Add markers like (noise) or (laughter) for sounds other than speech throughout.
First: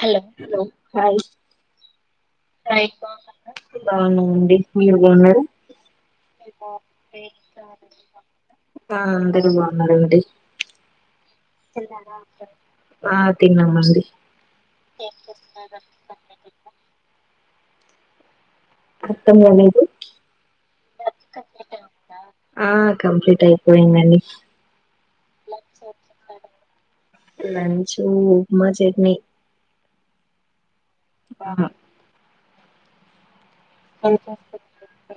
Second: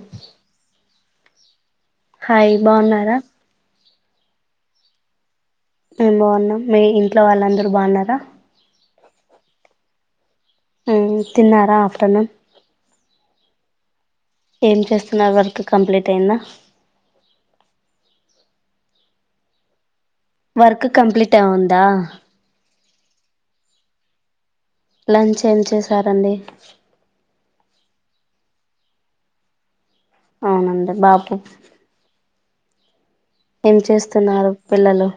hello hello hi hi బాగున్నారా బాగున్నామండి మీరు బాగున్నారా మేం బాగున్నాం మీ ఇంట్లో వాళ్ళందర్ బాగున్నారా ఆ అందరూ బాగున్నారండీ హు తిన్నారా ఆఫ్టర్నూన్ తిన్నాం అండి ఏం చేస్తున్నారు వర్క్ కంప్లీట్ అయిందా అర్థం కాలేదు వర్క్ కంప్లీట్ అవుందా ఆ కంప్లీట్ అయిపోయిందండి లంచ్ ఏం చేసారంండి మా చట్నీ అవునందడి బాకే ఆ, ఏం చేస్తున్నారు పిల్లలు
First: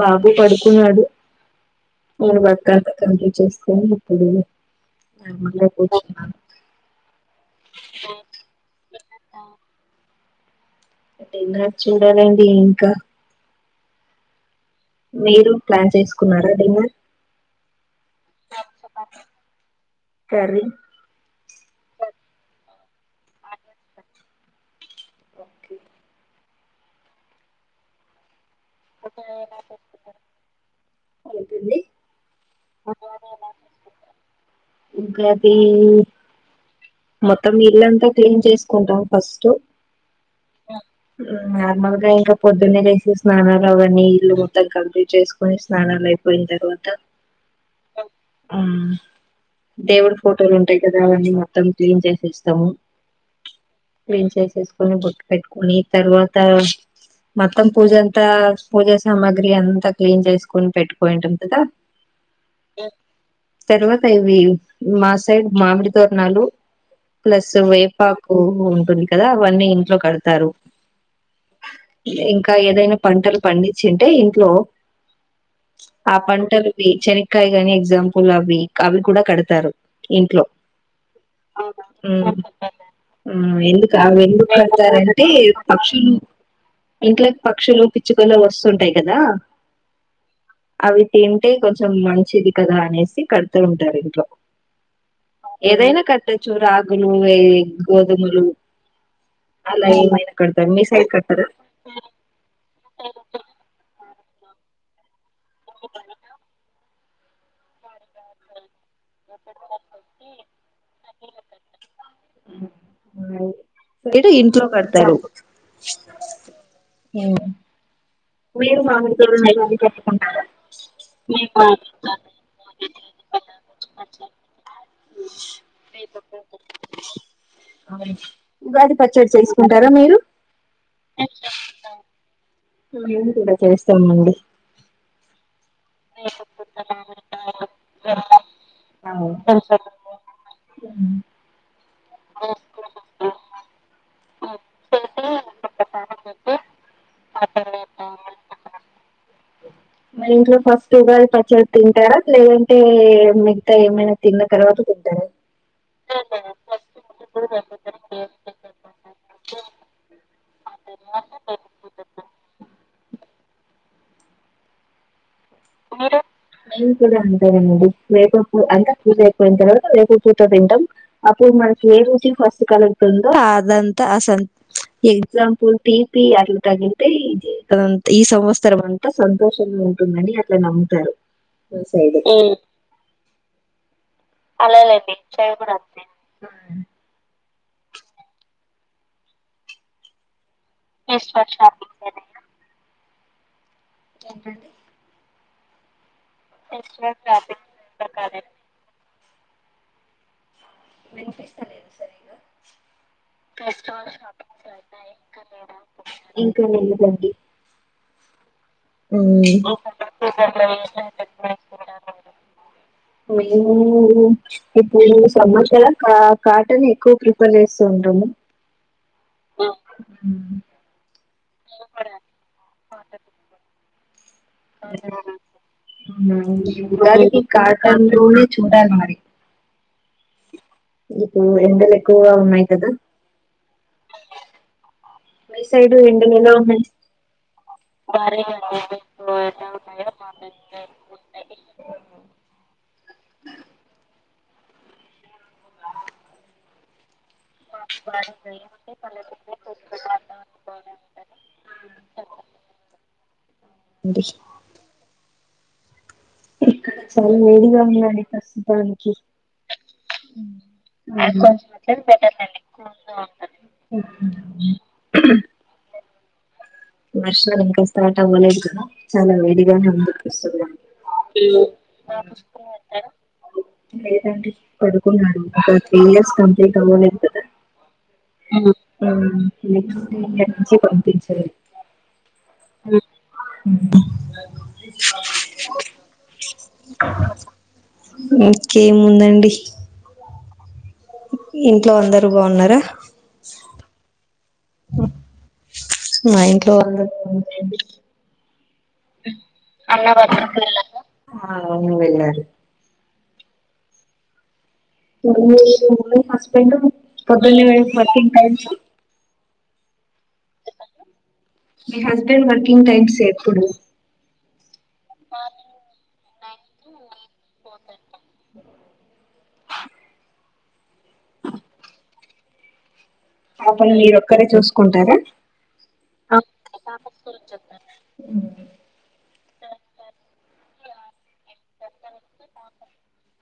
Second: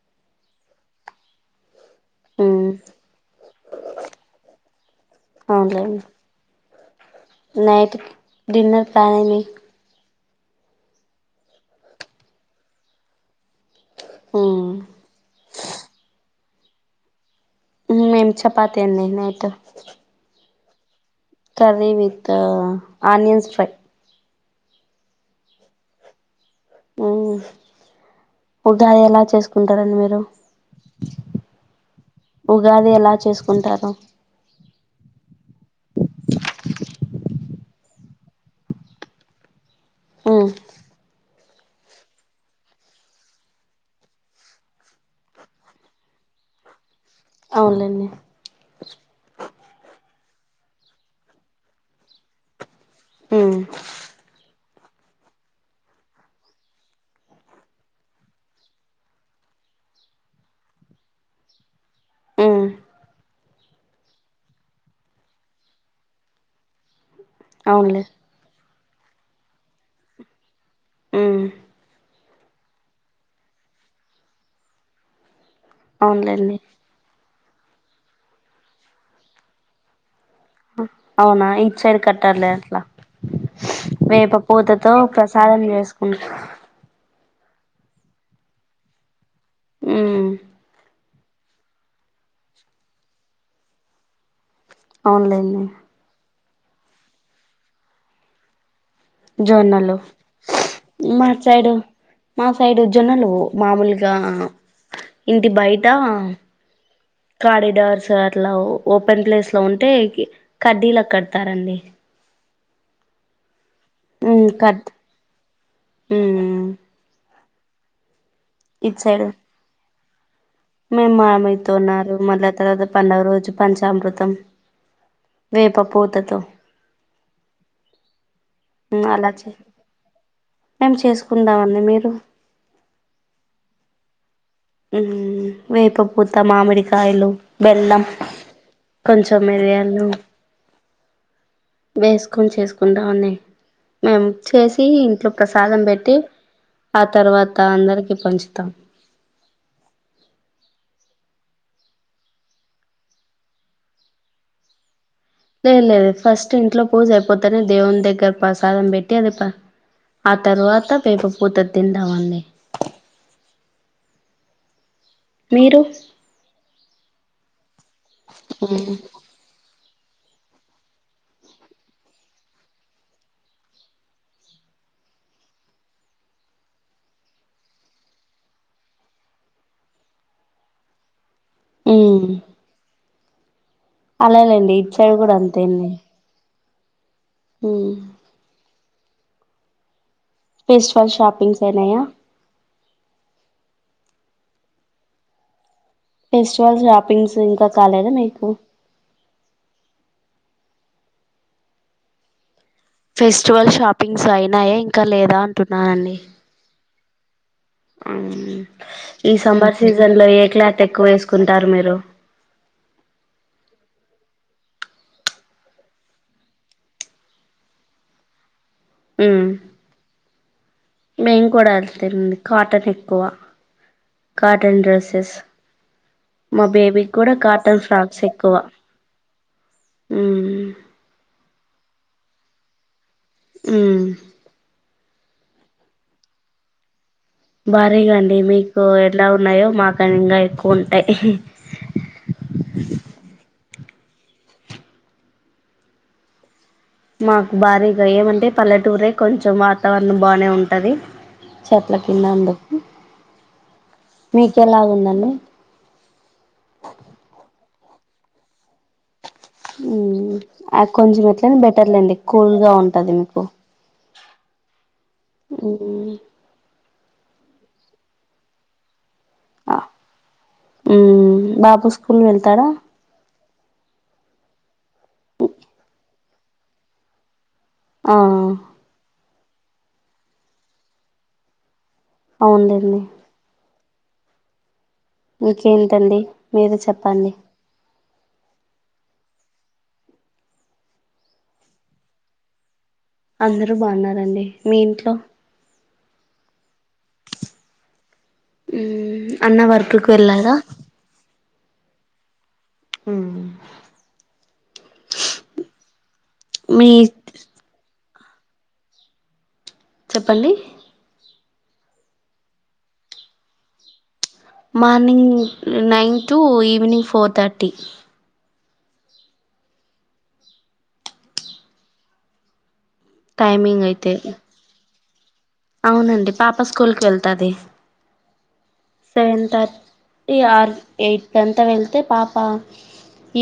బాబు పడుకున్నాడు ను బట్ మ్మ్ క చేస్త పో ఇప్పుడు నార్మల్గా అవున్ లేమి కూర్చున్నాను నైట్ కి డిన్నర్ ప్లాన్ ఏమి అంటే (unintelligible) చూడాలండి ఇంకా ఆ మీరు ప్లాన్ చేసుకున్నారా డిన్నర్ మేం చపాతి అండి night curry curry with onions fry okay మ్మ్ ఉగాది ఎలా చేసుకుంటారండి మీరు ఉంటుంది ఉగాది ఎలా చేసుకుంటారు ఇంకా అది మొత్తం ఇల్లంతా క్లీన్ చేసుకుంటాం ఫస్ట్ మ్మ్ నార్మల్ గా ఇంకా పొద్దున్నే లేేసి స్నానాలు అవన్నీ ఇల్లు మొత్తం కంప్లీట్ చేసుకుని స్నానాలు అయిపోయిన తర్వాత అవునులేండి మ్మ్ దేవుడు ఫోటోలు ఉంటాయి కదా అవన్నీ మొత్తం క్లీన్ చేసేస్తాము ఉమ్ క్లీన్ చేసేస్ అంతే పెట్టుకుని తర్వాత మొత్తం పూజ అంతా పూజా సామాగ్రి అంతా క్లీన్ చేసుకొని పెట్టుకుయింటాం కదా ఉమ్ తర్వాత ఇవి మా సైడ్ మామిడి తోరణాలు ప్లస్ అవునులే వేపాకు ంది కదా అవన్నీ ఇంట్లో కడుత తరు మ్మ్ ఇంకా ఏదైనా పంటలు పండించిింటే ఇంట్లో ఆ అవునులేండి పంటలు వి చెని కాయ కాని ఎగ్జాంపుల్ అవి అవి కూడా కడతారు ఇంట్లో అవునా ఇటు సైడ్ కట్టారులే అట్లా మ్మ్ ఎందుకు ఎందు సాధన చేసుకు ఇంట్లో పక్షులు పిచ్చుకలు వస్తుంటాయి కదా హు అవి తింటే కొంచెం మంచిది కదా అనేసి కడుతూ ఉంటారు ఇంట్లో ఆన్లైన్ అట్టచూ రాగులు ఏ గోధుమలు అలా జొన్నలు ఏమైనా కడతారు మీ సైడ్ మా కడతారా సైడు మా సైడు జనాలు మామూలుగా ఆ ఇంటి బయట కడిడార్స్ అట్లవు ఓపెన్ ప్లేస్ లో ఉంటే కడ్డీలు కడతారండి మ్మ్ (unintelligible) ఉమ్ ఇంట్లో కట్ కడతారు ఉమ్ హు మీరు ఇటు మామిడి సైడు (unintelligible) ఉంటాయి మేము మామిడి తోరణాలు మళ్ళా తర్వాత పండుగ రోజు పంచామృతం వేప పూతతో ఉగాది అలా పచ్చడి చే చేసుకుంటారా మీరు మేం చేసుకుందామండి మీరు మేం కూడా చేస్తాంమండి హు వేపపూత, మామిడికాయలు, బెల్లం కొంచెం, మిరియాలు హు వేసుకొని చేసుకుంటా అండి మేము చేసి ఇంట్లో ప్రసాదం పెట్టి ఆ తర్వాత అందరికి పంచుతాం మరి ఇంట్లో ఫస్ట్ ఉగాది పచ్చడి తింటారా లేదంటే మిగతా ఏమైనా తిన్న తర్వాత తింటారా లే లేదు ఫస్ట్ ఇంట్లో పూజ అయిపోతనే దేవుని దగ్గర ప్రసాదం పెట్టి అది తర్వాత పేప పూత తింటామడి మీరు మీము కూడా అండి సరేనండి వేప పువ్వు అంత పూజ (unintelligible) వేప పూత తింటాం అప్పుడు మనకి ఏ రుచి ఫస్ట్ కలుగుతుందో అదంతా ఎగ్జాంపుల్ తీపి అట్లా తగిలితే ఈ సంవత్సరం అంతా సంతోషంగా ఉంటుందని అట్లే నమ్ముతారు పెసలు ఏ అలాలేండి ఇట్సైడ్ కూడా అంతేండి ఆ మ్మ్ ఫెస్వల్ షాపింగ్సయినాయ ఏంటండి ఫెస్టివల్ షాపింగ్స్ ఇంకా కాలేదా మీకు వినిపిస్తలేదు సరిగ్గా ఫెస్టివల్ షాపింగ్స్ అయినాయా ఇంకా లేదా ఇంకా లేదండి అండి అవున ఈ సమ్మర్ సీజన్ లో ఏ క్లాత్ ఎక్కువ వేసుకుంటారు మీరు మేము ఇప్పుడు (unintelligible) కా కాటన్ ఎక్కువ ప్రిఫర్ చేస్తూ ఉంటా మండి హుమ్ మేము కూడా అట్లనే కాటన్ ఎక్కువ కాటన్ డ్రెస్సెస్ మా బేబీకి కూడా దానికి కాటన్ లోనే చూడాలి మరి మ్మ్ ఇప్పుడు ఎండలు ఎక్కువగా ఉన్నాయి కదా మ్మ్ మీ సైడ్ ఎండలు ఎలా ఉన్నాయి భారీగా అండి మీకు ఎలా ఉన్నాయో మాకని ఇంకా ఎక్కువ ఉంటాయి మాకు భారీగా ఏమంటే పల్లెటూరే కొంచెం వాతావరణం బానే ఉంటది చెట్ల కింద అందుకు మీక ఎలాగుందండి ఇక్కడ చాలా వేడిగా ఉందండి ప్రస్తుతానికి మ్మ్ కొంచెం ఎట్లైన బెటర్లేండి కూల్గా ఉంటది మీకు వర్షాలు ఇంకా స్టార్ట్ అవ్వలేదు కదా చాలా ఆ వేడిగానే ముందుకుస్తుంది మ్ బాబు స్కూల్ వెళ్తాడా లేదండి పడుకున్నాడు త్రీ ఇయర్స్ కంప్లీట్ అవ్వలేదు కదా ఆ మ్మ్ హ్మ్ నెక్స్ట్ ఇయర్ నుంచి పంపించండి అవునులేండి ఇంకేంటండి మీరే చెప్పండి ఇకేముందండి ఇంట్లో అందరు బాన్నారా అందరూ బాగున్నారండి మీ ఇంట్లో మాయింట్ మ్ అన్న వర్క్కి వర్క్ వెళ్ళారా కెల్లల ఆ అ వరిరు హ మ మమ్ హస్బెండ్ మీ పొద్ని పటి చెప్పండి మీ హస్బెండ్ వర్కింగ్ టైమ్స్ ఎప్పుడు morning nine to evening four థటీ అ టైమింగ్ పాపలను అయితే మీరు ఒక్కరే చూసుకుంటారా అవునండి పాప స్కూల్ కి వెళ్తాది ఉ టె ఆర్ ఎయిట్ టె అంత వెళ్తే పాప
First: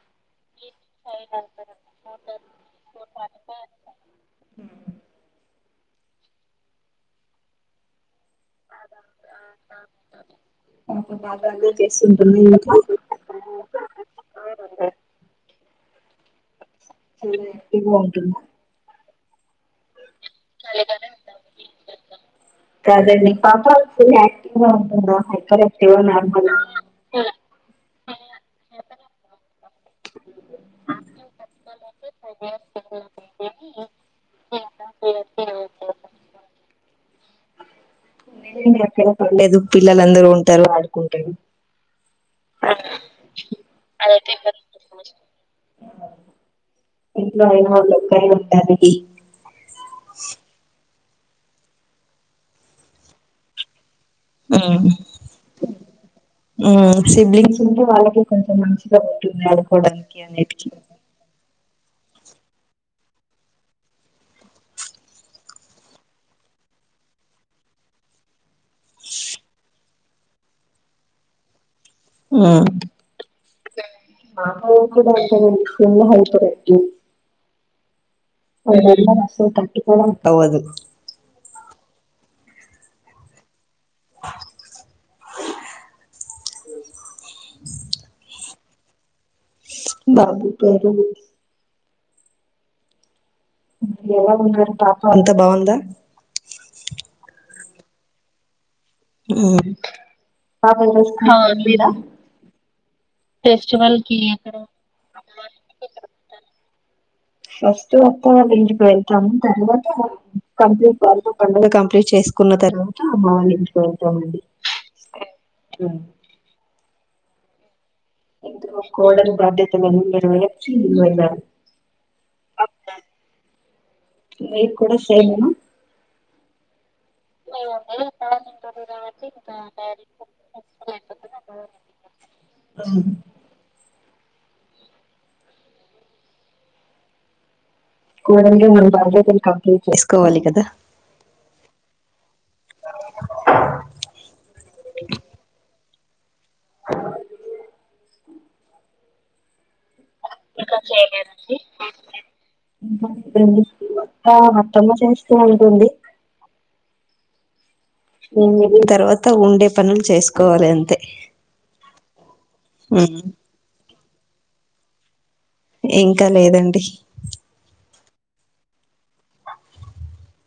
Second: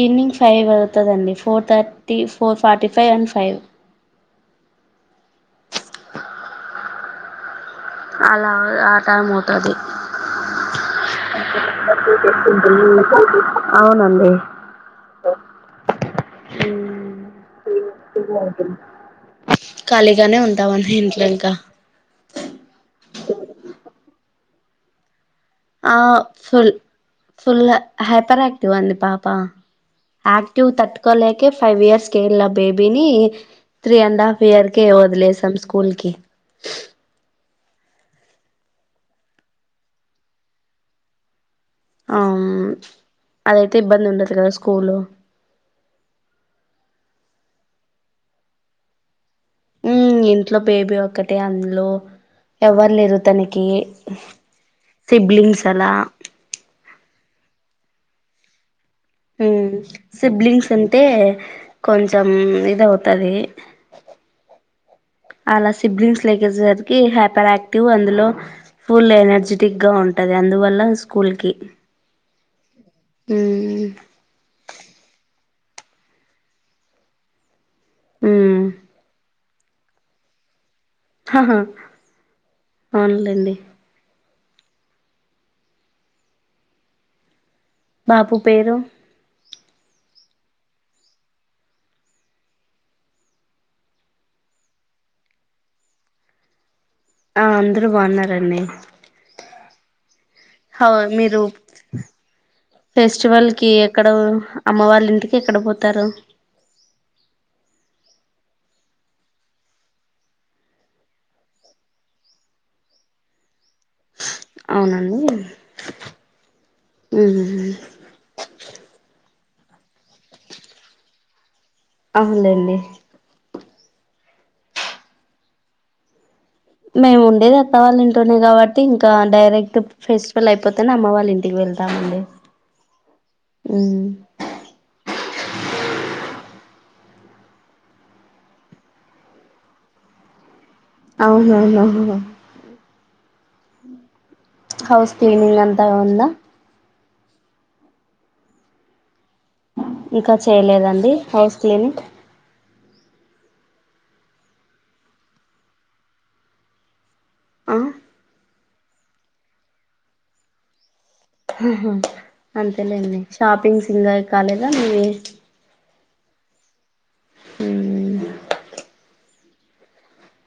ఈవినింగ్ ఫైవ్ అవుతుందండి four thirty four forty five and five హమ్ అలా ఆ టైం అవుతుంది పాప బాగా అల్లరి చేస్తుంటుందా ఇంట్లో అవునండి ఇగో కాలేజ్ ఎల్లగల్గుతావ దీంట్లో ఇంకా కాదండీ అప్పటి వరకు ఫుల్ ఆక్టివ్ గా ఉంటుందండి ఆ ఫుల్ ఫుల్ హైపర్ ఆక్టివ్ అండి పాప యాక్టివ్ తట్టుకోలేకే ఫైవ్ ఇయర్స్ కి వేళ్ల బేబీని త్రీ అండ్ హాఫ్ ఇయర్ కే వదిలేసాం స్కూల్ కి ఎక్కడ పడలేదు పిల్లలుందరు ఉంటారు ఆడుకుంటారు ఆ అదైతే ఇబ్బంది ఉండదు కదా స్కూల్ ఇంట్లో అయినా (inaudible) అంతే అది మ్మ్ ఇంట్లో బేబీ ఉ ఒకటే అందులో ఎవ్వరు లేరు తనకి మ్మ్ సిబ్లింగ్స్ అలా మ్మ్ సిబ్లింగ్స్ ఉంటే వాళ్ళకి కొంచెం మంచి హ సిబ్లింగ్స్ అంతే కొంచెం ఇది అవుతది అలా సిబ్లింగ్స్ లేలెక్కేసేసరికి హ్యాపీ ఆయాక్టివ్ అందులో ఫుల్ ఎనర్జెటిక్ గా ఉంటది అందువల్ల స్కూల్ కి ఆ ఉ మా పిల్లలు కూడా అంతే అండి ఫుల్ హైపర్ యాక్టివ్ ఉమ్ (unintelligible) అవుదు ఆహా అవున్లేండి బాబూ పేరు బాబు పేరు ఎలా ఉన్నారు పాప అంతా బాగుందా ఆ అందరు బాన్నారండి పాప అ ఈరోజు మీరు స్కూల్ కి వెళ్ళిందా ఫెస్టివల్ కి ఎక్కడ అమ్మ వాళ్ళ ఇంటికి ఎక్కడ పోతారు ఫస్ట్ అత్త వాళ్ళ ఇంటికి వెళ్తాము తర్వాత కంప్లీట్ వాళ్ళ పండుగ కంప్లీట్ చేసుకున్న తర్వాత మార్నింగ్ పోయొచ్చామండి మ్మ్ మ్మ్ ఇందులో కోడలు బాధ్యతలు అన్నీ నెరవేర్చి అవునులెండి మీరు కూడా సైలేనా మేము ఉండేది అత్త వాళ్ళ ఇంట్లోనే కాబట్టి ఇంకా డైరెక్ట్ ఫెస్టివల్ అయిపోతేనే అమ్మ వాళ్ళ ఇంటికి వెళ్తామండి కోడలిగా ము బాధ్యతని కంప్లీట్ చేసుకోవాలి కదా అవువువు హౌస్ క్లీనింగ్ అంతా ఉందా ఆ ఇంకా చేయలేదండి హౌస్ క్లినిక్ మత్తా అత్తమ్మ చేస్తూ ఉంటుంది అ న తర్వాత ఉండే పనులు చేసుకోవాలి అంతే అంతేలేండి షాపింగ్ సికా కాలేద ను ఇంకా లేదండి హ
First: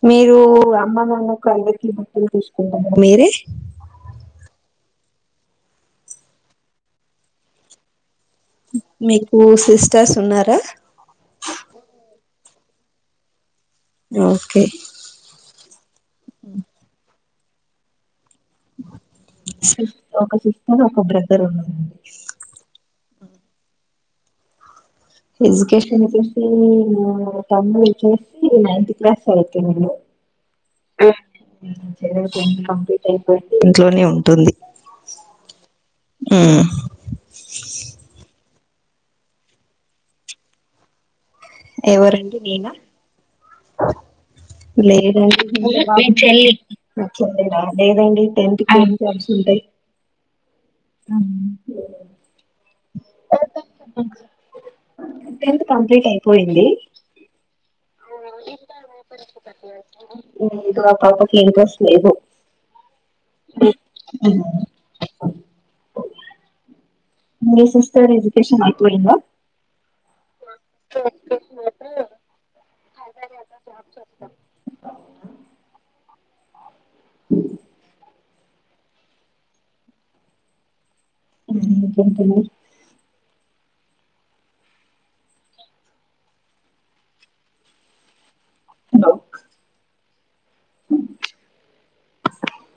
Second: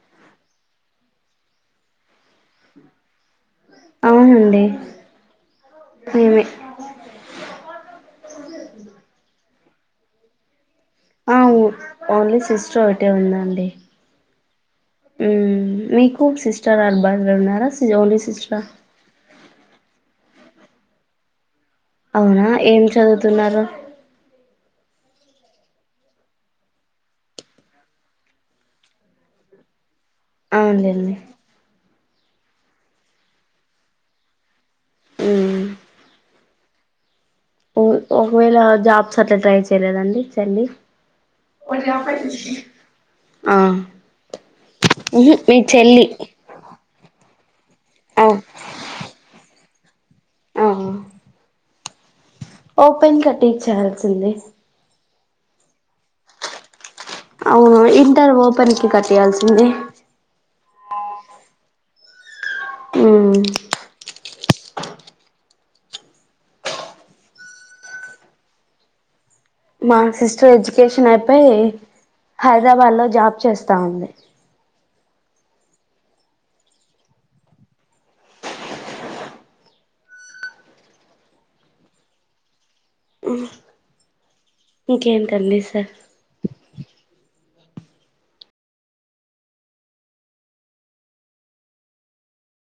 మీరు అమ్మ నాన్నకు అఐవై కిలు బట్టలు తీసుకుంటారా మీరే అవునండి ఏమి మీకు సిస్టర్స్ ఉన్నారా చోటే ఉందండి ఓకే మీకు సిస్టర్ బస్ (unintelligible) స ఒక సిస్టర్ ఒక బ్రదర్ ఉన్న అవునా ఏం చదువుతున్నారు ఎడ్యకేషన్ వచ్చేసి నా తమ్ముడు వచ్చసి నైన్త్ క్లాస్ చదువు తున్నాడు అవునులేండి చదువు కంప్లీట్ అయిపోయి ఇంట్లోనే ఉంటుంది ఉమ్ ఉమ్ ఒకవేళ జాబ్స్ అట్లా ట్రై చేయలేదండి చెల్లి ఎవరండి నేనా ఆ ఉహు లేదండి మీ చెల్లి లేదండి ఆ టెన్త్సి ఉంటాయి హమ్ ఓపెన్ కట్టి చేయాల్సింది టెన్త్ కంప్లీట్ అయిపోయింది అవును ఇంటర్ ఓపెన్ కి కట్టేయాల్సింది ఏమో ఆ పాపకి ఇంట్రెస్ట్ లేదు ఉ అవు మీ సిస్టర్ ఎడ్యుకేషన్ అయిపోయిందా మా సిస్టర్ ఎడ్యుకేషన్ అయిపోయి హైదరాబాద్ లో జాబ్ చేస్తా ఉంది అ (inaudible) ఇంకేం టండి సార్ హలో